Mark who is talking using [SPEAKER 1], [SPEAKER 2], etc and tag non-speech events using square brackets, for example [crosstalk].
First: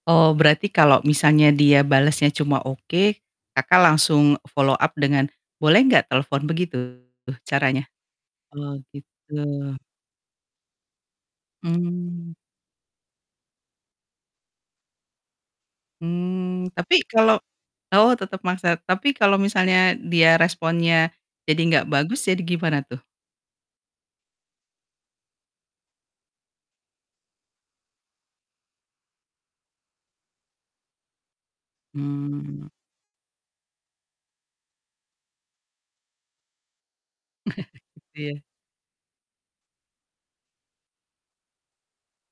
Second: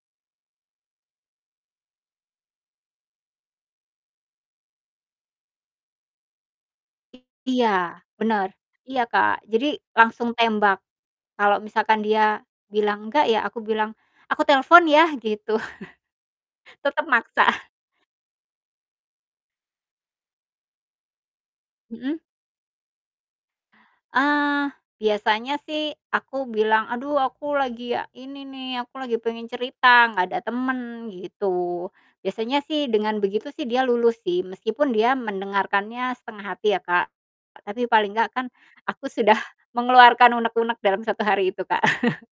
[SPEAKER 1] Oh, berarti kalau misalnya dia balasnya cuma oke, Kakak langsung follow up dengan, "Boleh nggak telepon?" Begitu
[SPEAKER 2] I Iya,
[SPEAKER 1] caranya?
[SPEAKER 2] bener.
[SPEAKER 1] Oh
[SPEAKER 2] Iya, Kak,
[SPEAKER 1] gitu.
[SPEAKER 2] jadi langsung tembak. Kalau misalkan dia
[SPEAKER 1] Mmm.
[SPEAKER 2] bilang nggak, ya aku bilang, "Aku telepon ya," gitu. [chuckles]
[SPEAKER 1] Mmm,
[SPEAKER 2] Tetap
[SPEAKER 1] tapi kalau
[SPEAKER 2] maksa. [chuckles]
[SPEAKER 1] oh, tetap maksa. Tapi kalau misalnya dia responnya jadi nggak
[SPEAKER 2] Mhm.
[SPEAKER 1] bagus, jadi gimana tuh?
[SPEAKER 2] Eee, biasanya sih aku bilang, "Aduh aku lagi ini nih, aku lagi pengen cerita, nggak ada temen," gitu. Biasanya
[SPEAKER 1] Mmm.
[SPEAKER 2] sih dengan begitu sih dia luluh sih, meskipun dia mendengarkannya setengah hati ya, Kak. Tapi
[SPEAKER 1] [chuckles]
[SPEAKER 2] paling nggak
[SPEAKER 1] Iya.
[SPEAKER 2] kan aku sudah mengeluarkan unek-unek dalam 1 hari itu, Kak. [chuckles]